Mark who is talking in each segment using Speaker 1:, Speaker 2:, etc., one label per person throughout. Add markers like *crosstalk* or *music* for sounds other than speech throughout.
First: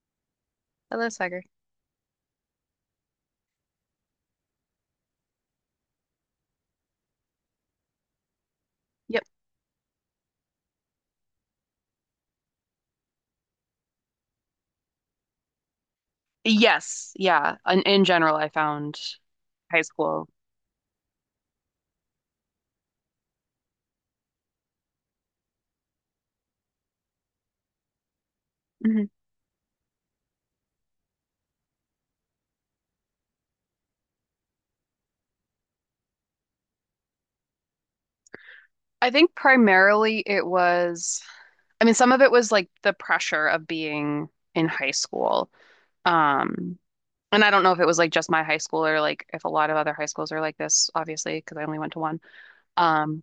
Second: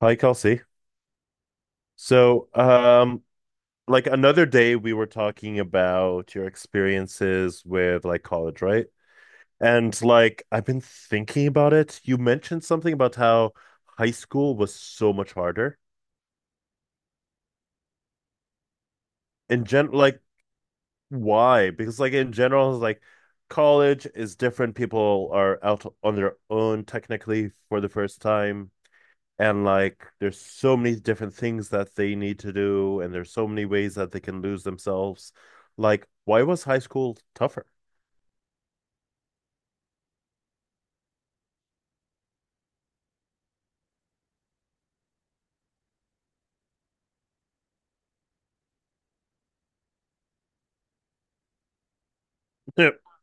Speaker 1: Hi, Kelsey.
Speaker 2: I love soccer.
Speaker 1: So, um, like another day we were talking about your experiences with like college, right?
Speaker 2: Yep.
Speaker 1: And like I've been thinking about it. You mentioned something about how high school was so much harder.
Speaker 2: Yes. Yeah. In general, I found
Speaker 1: In
Speaker 2: high
Speaker 1: gen like
Speaker 2: school.
Speaker 1: Why? Because like in general, it's like college is different. People are out on their own technically for the first time.
Speaker 2: hmm
Speaker 1: And like there's so many different things that they need to do, and there's so many ways that they can lose themselves. Like why was high school tougher?
Speaker 2: I think primarily it was, I mean, some of it was like the pressure of being in high school. Um, and I don't know if it was like just my high school or like if a lot of other high schools are like this, obviously, because I only went to one.
Speaker 1: *laughs* I
Speaker 2: Um,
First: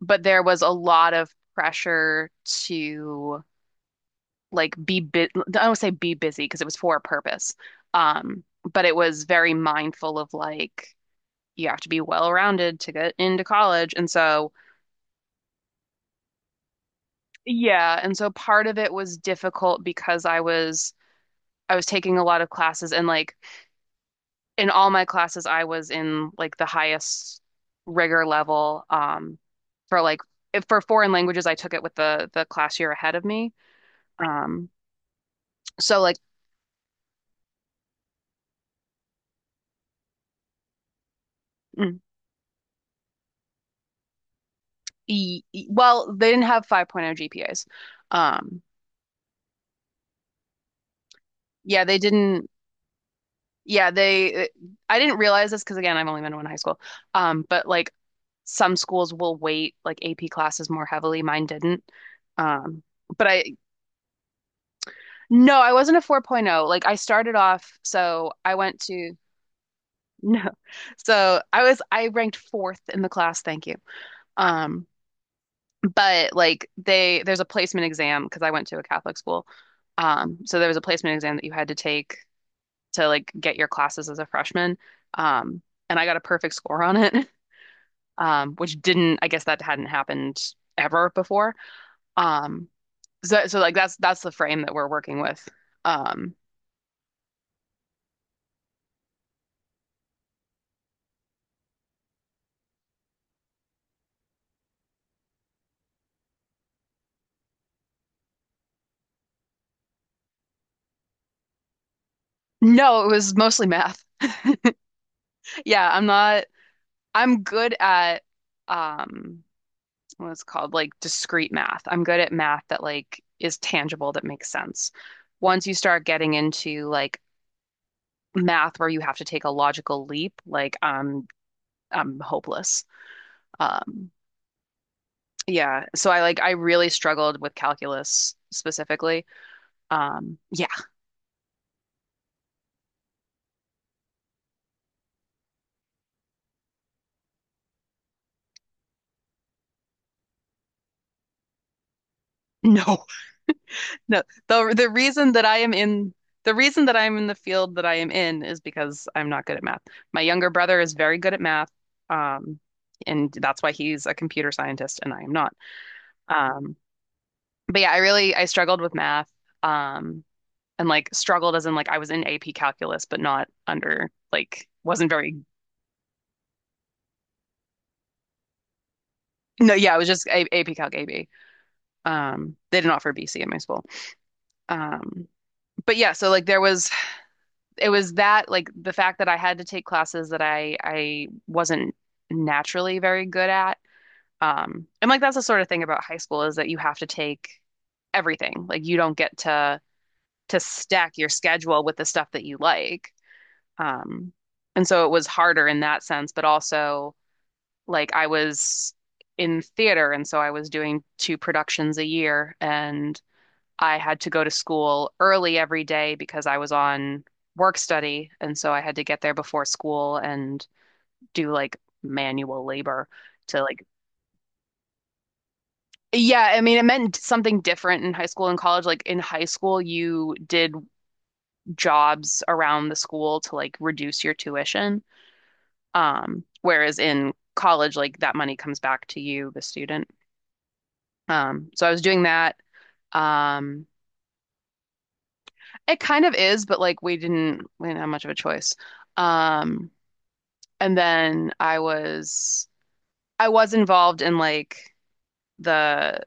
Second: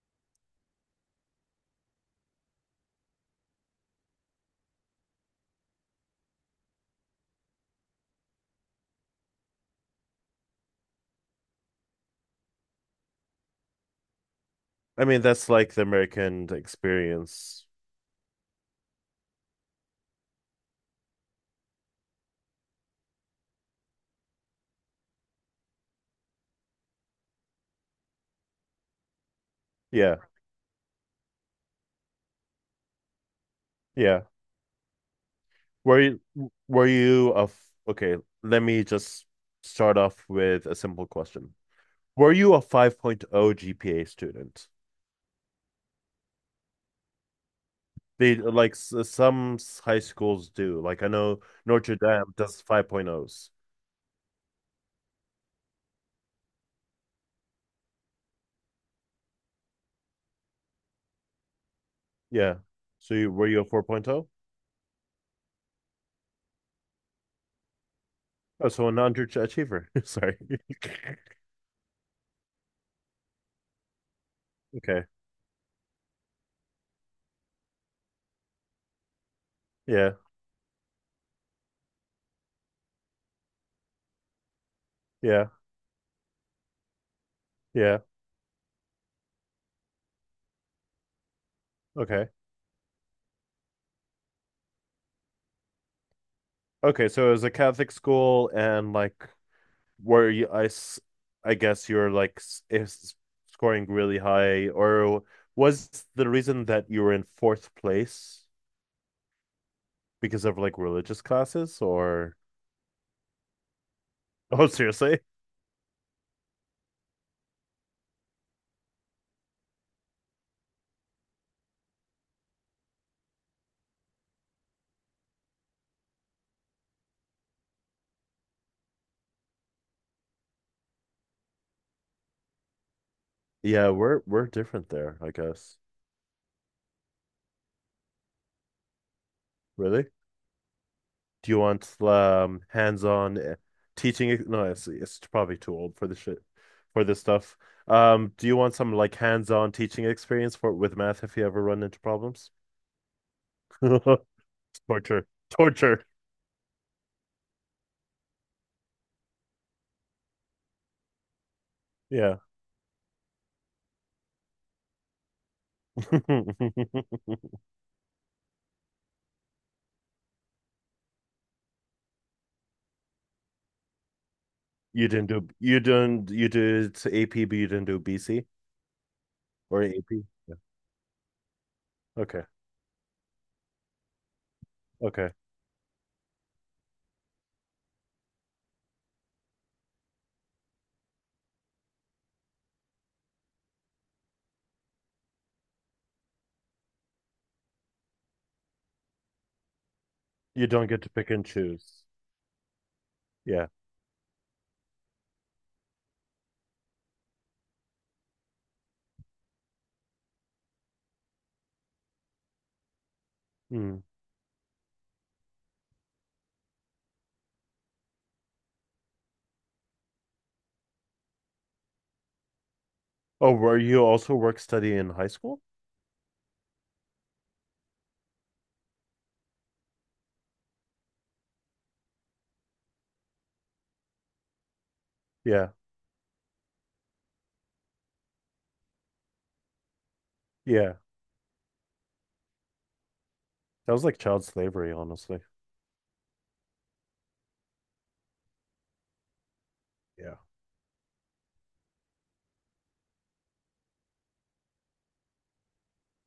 Speaker 2: but there was a lot of pressure to like be I don't say be busy because it was for a purpose. Um, but it was very mindful of like, you have to be well-rounded to get into college. And so,
Speaker 1: mean that's like the American experience.
Speaker 2: yeah, and so part of it was difficult because I was taking a lot of classes and like in all my classes I was in like the highest rigor level for
Speaker 1: Yeah,
Speaker 2: like if for foreign languages I took it with the class year ahead of me.
Speaker 1: yeah,
Speaker 2: Um
Speaker 1: were
Speaker 2: so like
Speaker 1: you were you a f- okay, let me just start off with a simple question.
Speaker 2: mm,
Speaker 1: Were you a 5.0 gpa student?
Speaker 2: well, they didn't have 5.0 GPAs.
Speaker 1: They
Speaker 2: Um
Speaker 1: like some high schools do, like I know
Speaker 2: yeah,
Speaker 1: Notre
Speaker 2: they
Speaker 1: Dame
Speaker 2: didn't
Speaker 1: does 5.0s.
Speaker 2: Yeah, they I didn't realize this because again, I've only been to one high school. But like some schools will weight like AP classes more heavily. Mine didn't.
Speaker 1: Yeah,
Speaker 2: Um,
Speaker 1: so
Speaker 2: but
Speaker 1: you, were
Speaker 2: I
Speaker 1: you a 4.0?
Speaker 2: No, I wasn't a 4.0. Like I started off, so I
Speaker 1: Oh,
Speaker 2: went
Speaker 1: so a
Speaker 2: to.
Speaker 1: non-achiever. *laughs*
Speaker 2: *laughs*
Speaker 1: Sorry.
Speaker 2: no.
Speaker 1: *laughs*
Speaker 2: So I was I ranked fourth in the class, thank you. Um,
Speaker 1: Okay.
Speaker 2: but like they there's a placement exam because I went to a Catholic school.
Speaker 1: Yeah.
Speaker 2: So there was a placement exam that you had to take to like get your classes as a freshman.
Speaker 1: Yeah.
Speaker 2: Um, and I got a perfect score on it,
Speaker 1: Yeah.
Speaker 2: *laughs* which didn't, I guess that hadn't happened ever before.
Speaker 1: Okay.
Speaker 2: Um, so like that's the frame that we're working with. Um,
Speaker 1: Okay. So it was a Catholic school, and like, were you? I guess you're like s- is scoring really high, or was the reason that you were in fourth place because of like religious classes, or?
Speaker 2: no, it was mostly math. *laughs*
Speaker 1: *laughs* Oh, seriously?
Speaker 2: Yeah, I'm not, I'm good at um what it's called like discrete math. I'm good at math that like is tangible that makes sense. Once you start getting into like math where you have to take a logical leap, like I'm hopeless.
Speaker 1: Yeah,
Speaker 2: Um,
Speaker 1: we're different there, I guess.
Speaker 2: yeah, so I really struggled with calculus specifically.
Speaker 1: Really?
Speaker 2: Yeah,
Speaker 1: Do you want hands-on teaching? No, it's probably too old for the shit for this stuff. Do you want some like hands-on teaching experience for with math if you ever run into problems?
Speaker 2: *laughs* no, no.
Speaker 1: *laughs*
Speaker 2: The the
Speaker 1: Torture.
Speaker 2: reason that I am
Speaker 1: Torture.
Speaker 2: in the reason that I'm in the field that I am in is because I'm not good at math. My younger brother is very good at math,
Speaker 1: Yeah.
Speaker 2: um, and that's why he's a computer scientist and I am not. Um,
Speaker 1: *laughs*
Speaker 2: but yeah, I struggled with math, um, and like struggled as in like I was in AP calculus, but not under like wasn't very.
Speaker 1: You did AP but you didn't do BC
Speaker 2: No,
Speaker 1: or
Speaker 2: yeah, it was
Speaker 1: AP?
Speaker 2: just A
Speaker 1: Yeah.
Speaker 2: AP Calc AB.
Speaker 1: Okay.
Speaker 2: They didn't offer BC at my school. Um,
Speaker 1: Okay.
Speaker 2: but yeah, so like there was it was that like the fact that I had to take classes that I wasn't naturally very good at. And like that's the sort of thing about high school is that you have to take everything. Like you don't get to
Speaker 1: You don't get to
Speaker 2: stack your
Speaker 1: pick and
Speaker 2: schedule with
Speaker 1: choose.
Speaker 2: the stuff that you like.
Speaker 1: Yeah.
Speaker 2: Um, and so it was harder in that sense, but also like I was in theater and so I was doing two productions a year, and I
Speaker 1: Mm.
Speaker 2: had to go to school early every day because I was on work study. And so I had to get there before school and do like manual labor
Speaker 1: Oh,
Speaker 2: to
Speaker 1: were
Speaker 2: like,
Speaker 1: you also work study in high school?
Speaker 2: yeah, I mean, it meant something different in high school and college. Like in high school, you did jobs around the school to like reduce your tuition.
Speaker 1: Yeah.
Speaker 2: Whereas in college, like that money comes back to you, the student.
Speaker 1: Yeah.
Speaker 2: So I was doing that. Um,
Speaker 1: That was like child slavery, honestly.
Speaker 2: it kind of is, but like we didn't have much of a choice. Um,
Speaker 1: Yeah.
Speaker 2: And then I was involved in like the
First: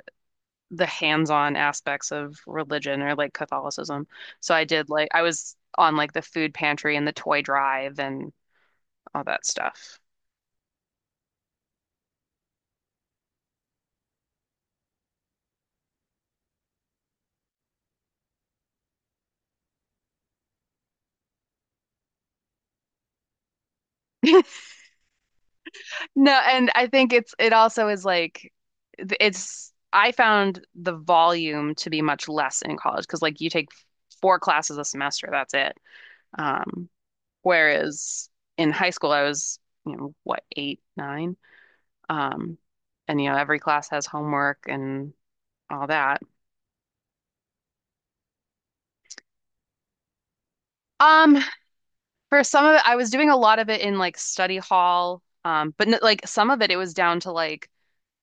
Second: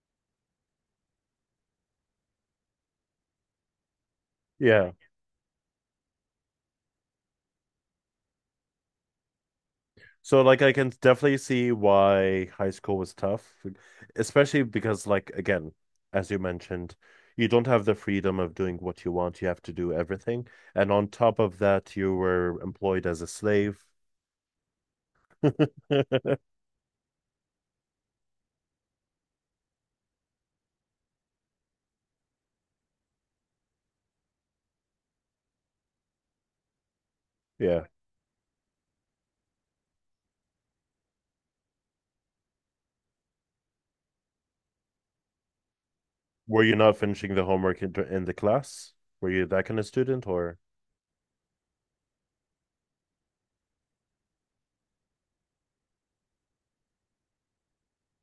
Speaker 2: the hands-on aspects of religion or like Catholicism. So I did
Speaker 1: Yeah.
Speaker 2: like I was on like the food pantry and the toy drive and all that stuff.
Speaker 1: So like I can definitely see why high school was tough, especially because like again, as you mentioned, you don't have the freedom of doing what you want. You have to do everything. And on top of that, you were employed as a slave.
Speaker 2: *laughs* No,
Speaker 1: *laughs*
Speaker 2: and I think it also is like it's I found the volume to be much less in college because like you take 4 classes a semester, that's it. Um,
Speaker 1: Yeah.
Speaker 2: Whereas in high school I was, you know, what, eight, nine? Um, and you know, every class has homework and all that.
Speaker 1: Were you not finishing the homework in the class? Were you that kind of student or?
Speaker 2: Um, for some of it, I was doing a lot of it in like study hall. But n like Some of it, it was down to like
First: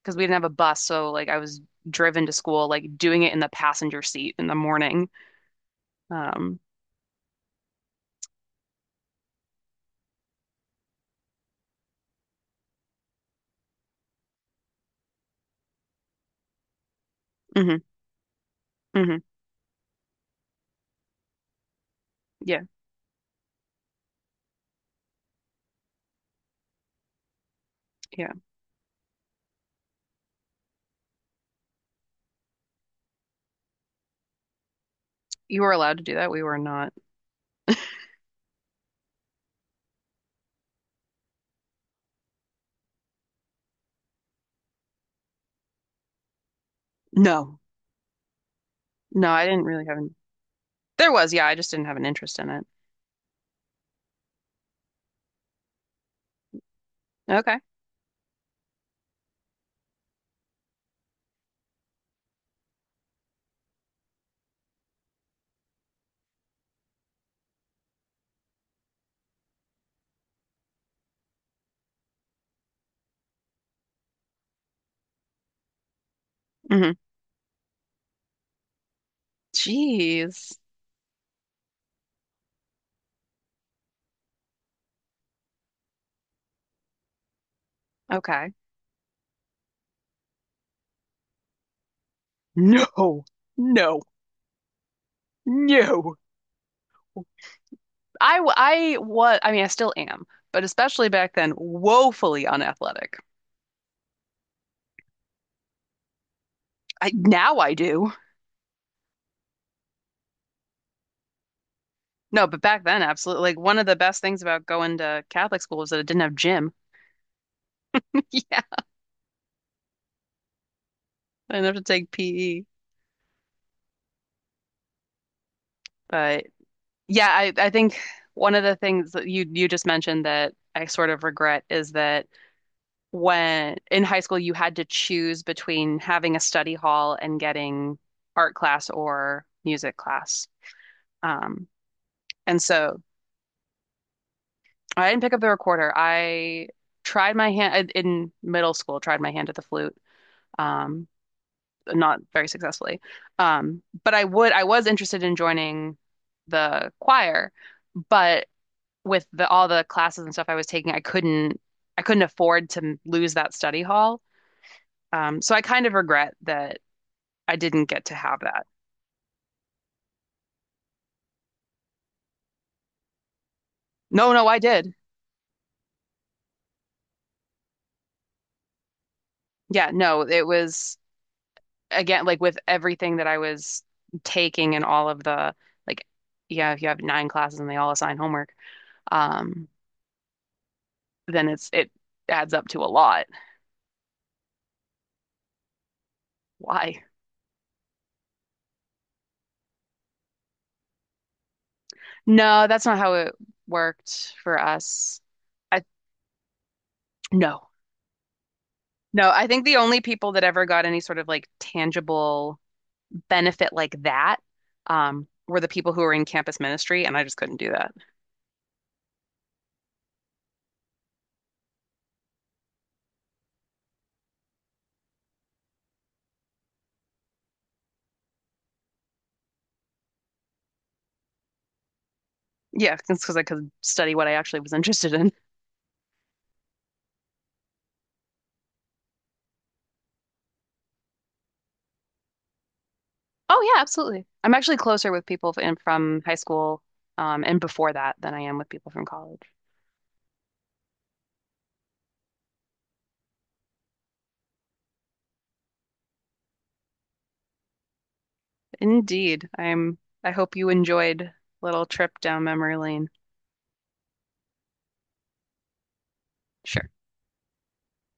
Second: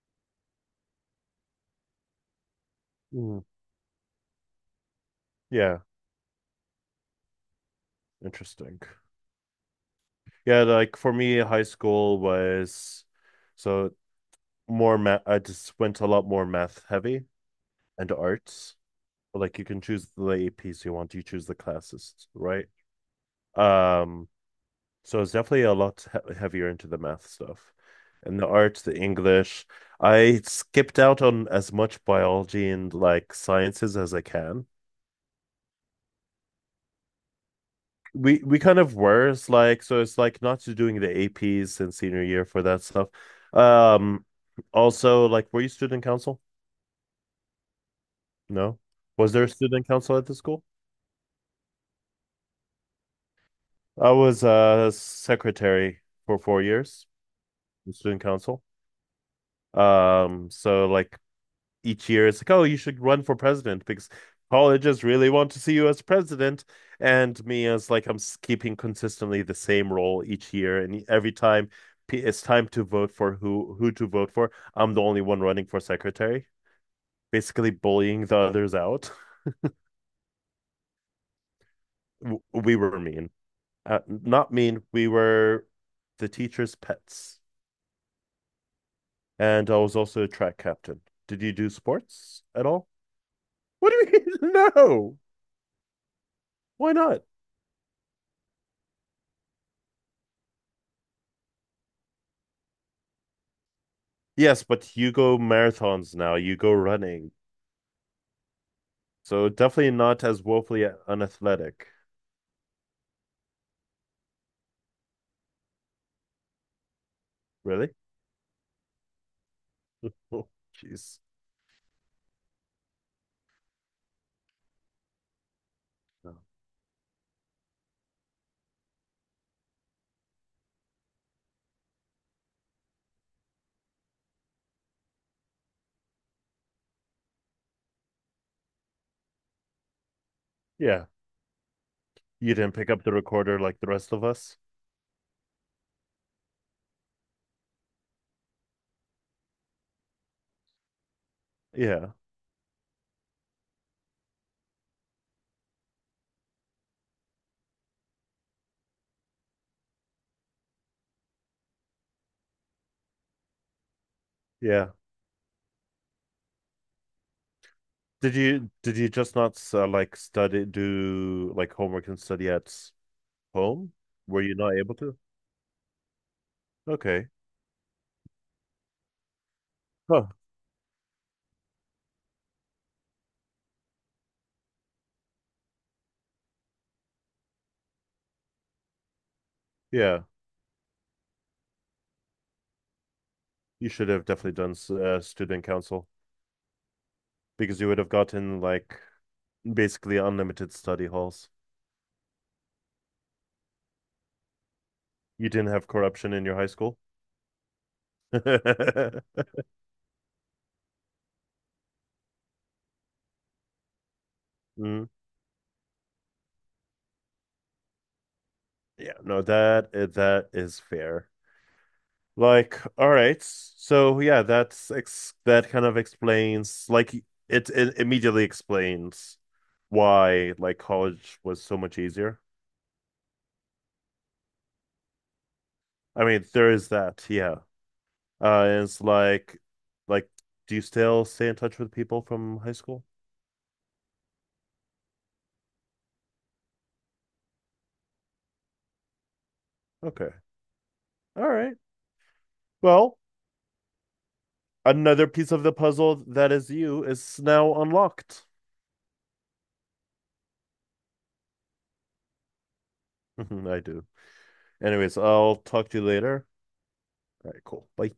Speaker 2: because we didn't have a bus, so like I was driven to school, like doing it in
Speaker 1: Mm.
Speaker 2: the passenger seat in the morning.
Speaker 1: Yeah,
Speaker 2: Um,
Speaker 1: interesting. Yeah, like for me, high school was so more math. I just went a lot more math heavy.
Speaker 2: hmm
Speaker 1: And arts.
Speaker 2: hmm
Speaker 1: Like you can choose the APs you want, you choose the classes,
Speaker 2: yeah,
Speaker 1: right? Um, so it's definitely a lot heavier into the math stuff
Speaker 2: yeah.
Speaker 1: and the arts, the English. I skipped out on as much biology and like sciences as I can.
Speaker 2: You were allowed to do that. We were not.
Speaker 1: We kind of were, it's like so it's like not doing the APs in senior year for that stuff. Um, also like were you student council?
Speaker 2: No,
Speaker 1: No.
Speaker 2: no,
Speaker 1: Was there
Speaker 2: I
Speaker 1: a
Speaker 2: didn't really
Speaker 1: student
Speaker 2: have an.
Speaker 1: council at the school?
Speaker 2: There was, yeah, I just didn't have an interest in it.
Speaker 1: I was a secretary for 4 years.
Speaker 2: Okay.
Speaker 1: The student council. So like each year it's like, oh, you should run for president because colleges really want to see you as president. And me as like I'm keeping consistently the same role each year, and every time it's time to vote for who to vote for, I'm the only one running for secretary,
Speaker 2: hmm
Speaker 1: basically bullying the others out.
Speaker 2: Jeez.
Speaker 1: We were mean, not mean. We were the teacher's pets,
Speaker 2: Okay.
Speaker 1: and I was also a track captain. Did you do sports at all?
Speaker 2: No,
Speaker 1: What
Speaker 2: no,
Speaker 1: do you mean? *laughs* No.
Speaker 2: no.
Speaker 1: Why not?
Speaker 2: I was I still am, but especially back then, woefully unathletic.
Speaker 1: Yes, but you go marathons now. You go
Speaker 2: I
Speaker 1: running.
Speaker 2: now I do.
Speaker 1: So definitely not as woefully unathletic.
Speaker 2: No, but back then, absolutely. Like one of the best things about going to Catholic school was that it didn't have gym.
Speaker 1: Really? *laughs*
Speaker 2: *laughs* Yeah,
Speaker 1: Oh, jeez.
Speaker 2: I didn't have to take PE.
Speaker 1: No.
Speaker 2: But yeah, I think one of the things that you just mentioned that I sort of regret is that when in high school you had to choose between having a study hall and getting art class or music class.
Speaker 1: Yeah.
Speaker 2: Um,
Speaker 1: You
Speaker 2: and
Speaker 1: didn't pick
Speaker 2: so
Speaker 1: up the recorder like the rest of us?
Speaker 2: I didn't pick up the recorder. I tried my hand in middle school, tried my hand at the flute, um,
Speaker 1: Yeah.
Speaker 2: not very successfully. But I was interested in joining the choir, but with the all the classes and stuff I was taking, I couldn't afford to lose that study hall.
Speaker 1: Yeah.
Speaker 2: So I kind of regret that I didn't get to
Speaker 1: Did
Speaker 2: have that.
Speaker 1: you did you just not like study, do like homework and study at home?
Speaker 2: No,
Speaker 1: Were
Speaker 2: no,
Speaker 1: you
Speaker 2: I
Speaker 1: not
Speaker 2: did.
Speaker 1: able to? Okay.
Speaker 2: Yeah, no,
Speaker 1: Huh.
Speaker 2: it was again, like with everything that I was taking and all of like, yeah, if you have 9 classes and they all assign homework, um,
Speaker 1: Yeah.
Speaker 2: then it adds up to a lot.
Speaker 1: You should have definitely done student council
Speaker 2: Why?
Speaker 1: because you would have gotten like basically unlimited study halls.
Speaker 2: No, that's not how it worked for us.
Speaker 1: You didn't
Speaker 2: I
Speaker 1: have corruption in your high school?
Speaker 2: No. No,
Speaker 1: *laughs*
Speaker 2: I think the only people that ever got any sort of like tangible benefit like that
Speaker 1: Mm,
Speaker 2: were the people who were in campus ministry, and I just couldn't do that.
Speaker 1: yeah, no, that that is fair. Like, all right, so yeah, that kind of explains like it immediately explains why like college was so much easier.
Speaker 2: Yeah, it's because I could study what I actually was interested in.
Speaker 1: I mean, there is that, yeah. And it's like, do you still stay in touch with people from high school?
Speaker 2: Oh yeah, absolutely. I'm actually closer with people from high school and before that than I am with people from college.
Speaker 1: Okay, all right. Well, another piece of the puzzle that is you is now unlocked.
Speaker 2: Indeed, I'm. I hope you enjoyed little trip down memory lane.
Speaker 1: *laughs* I do. Anyways, I'll talk to you later.
Speaker 2: Sure.
Speaker 1: All right, cool. Bye.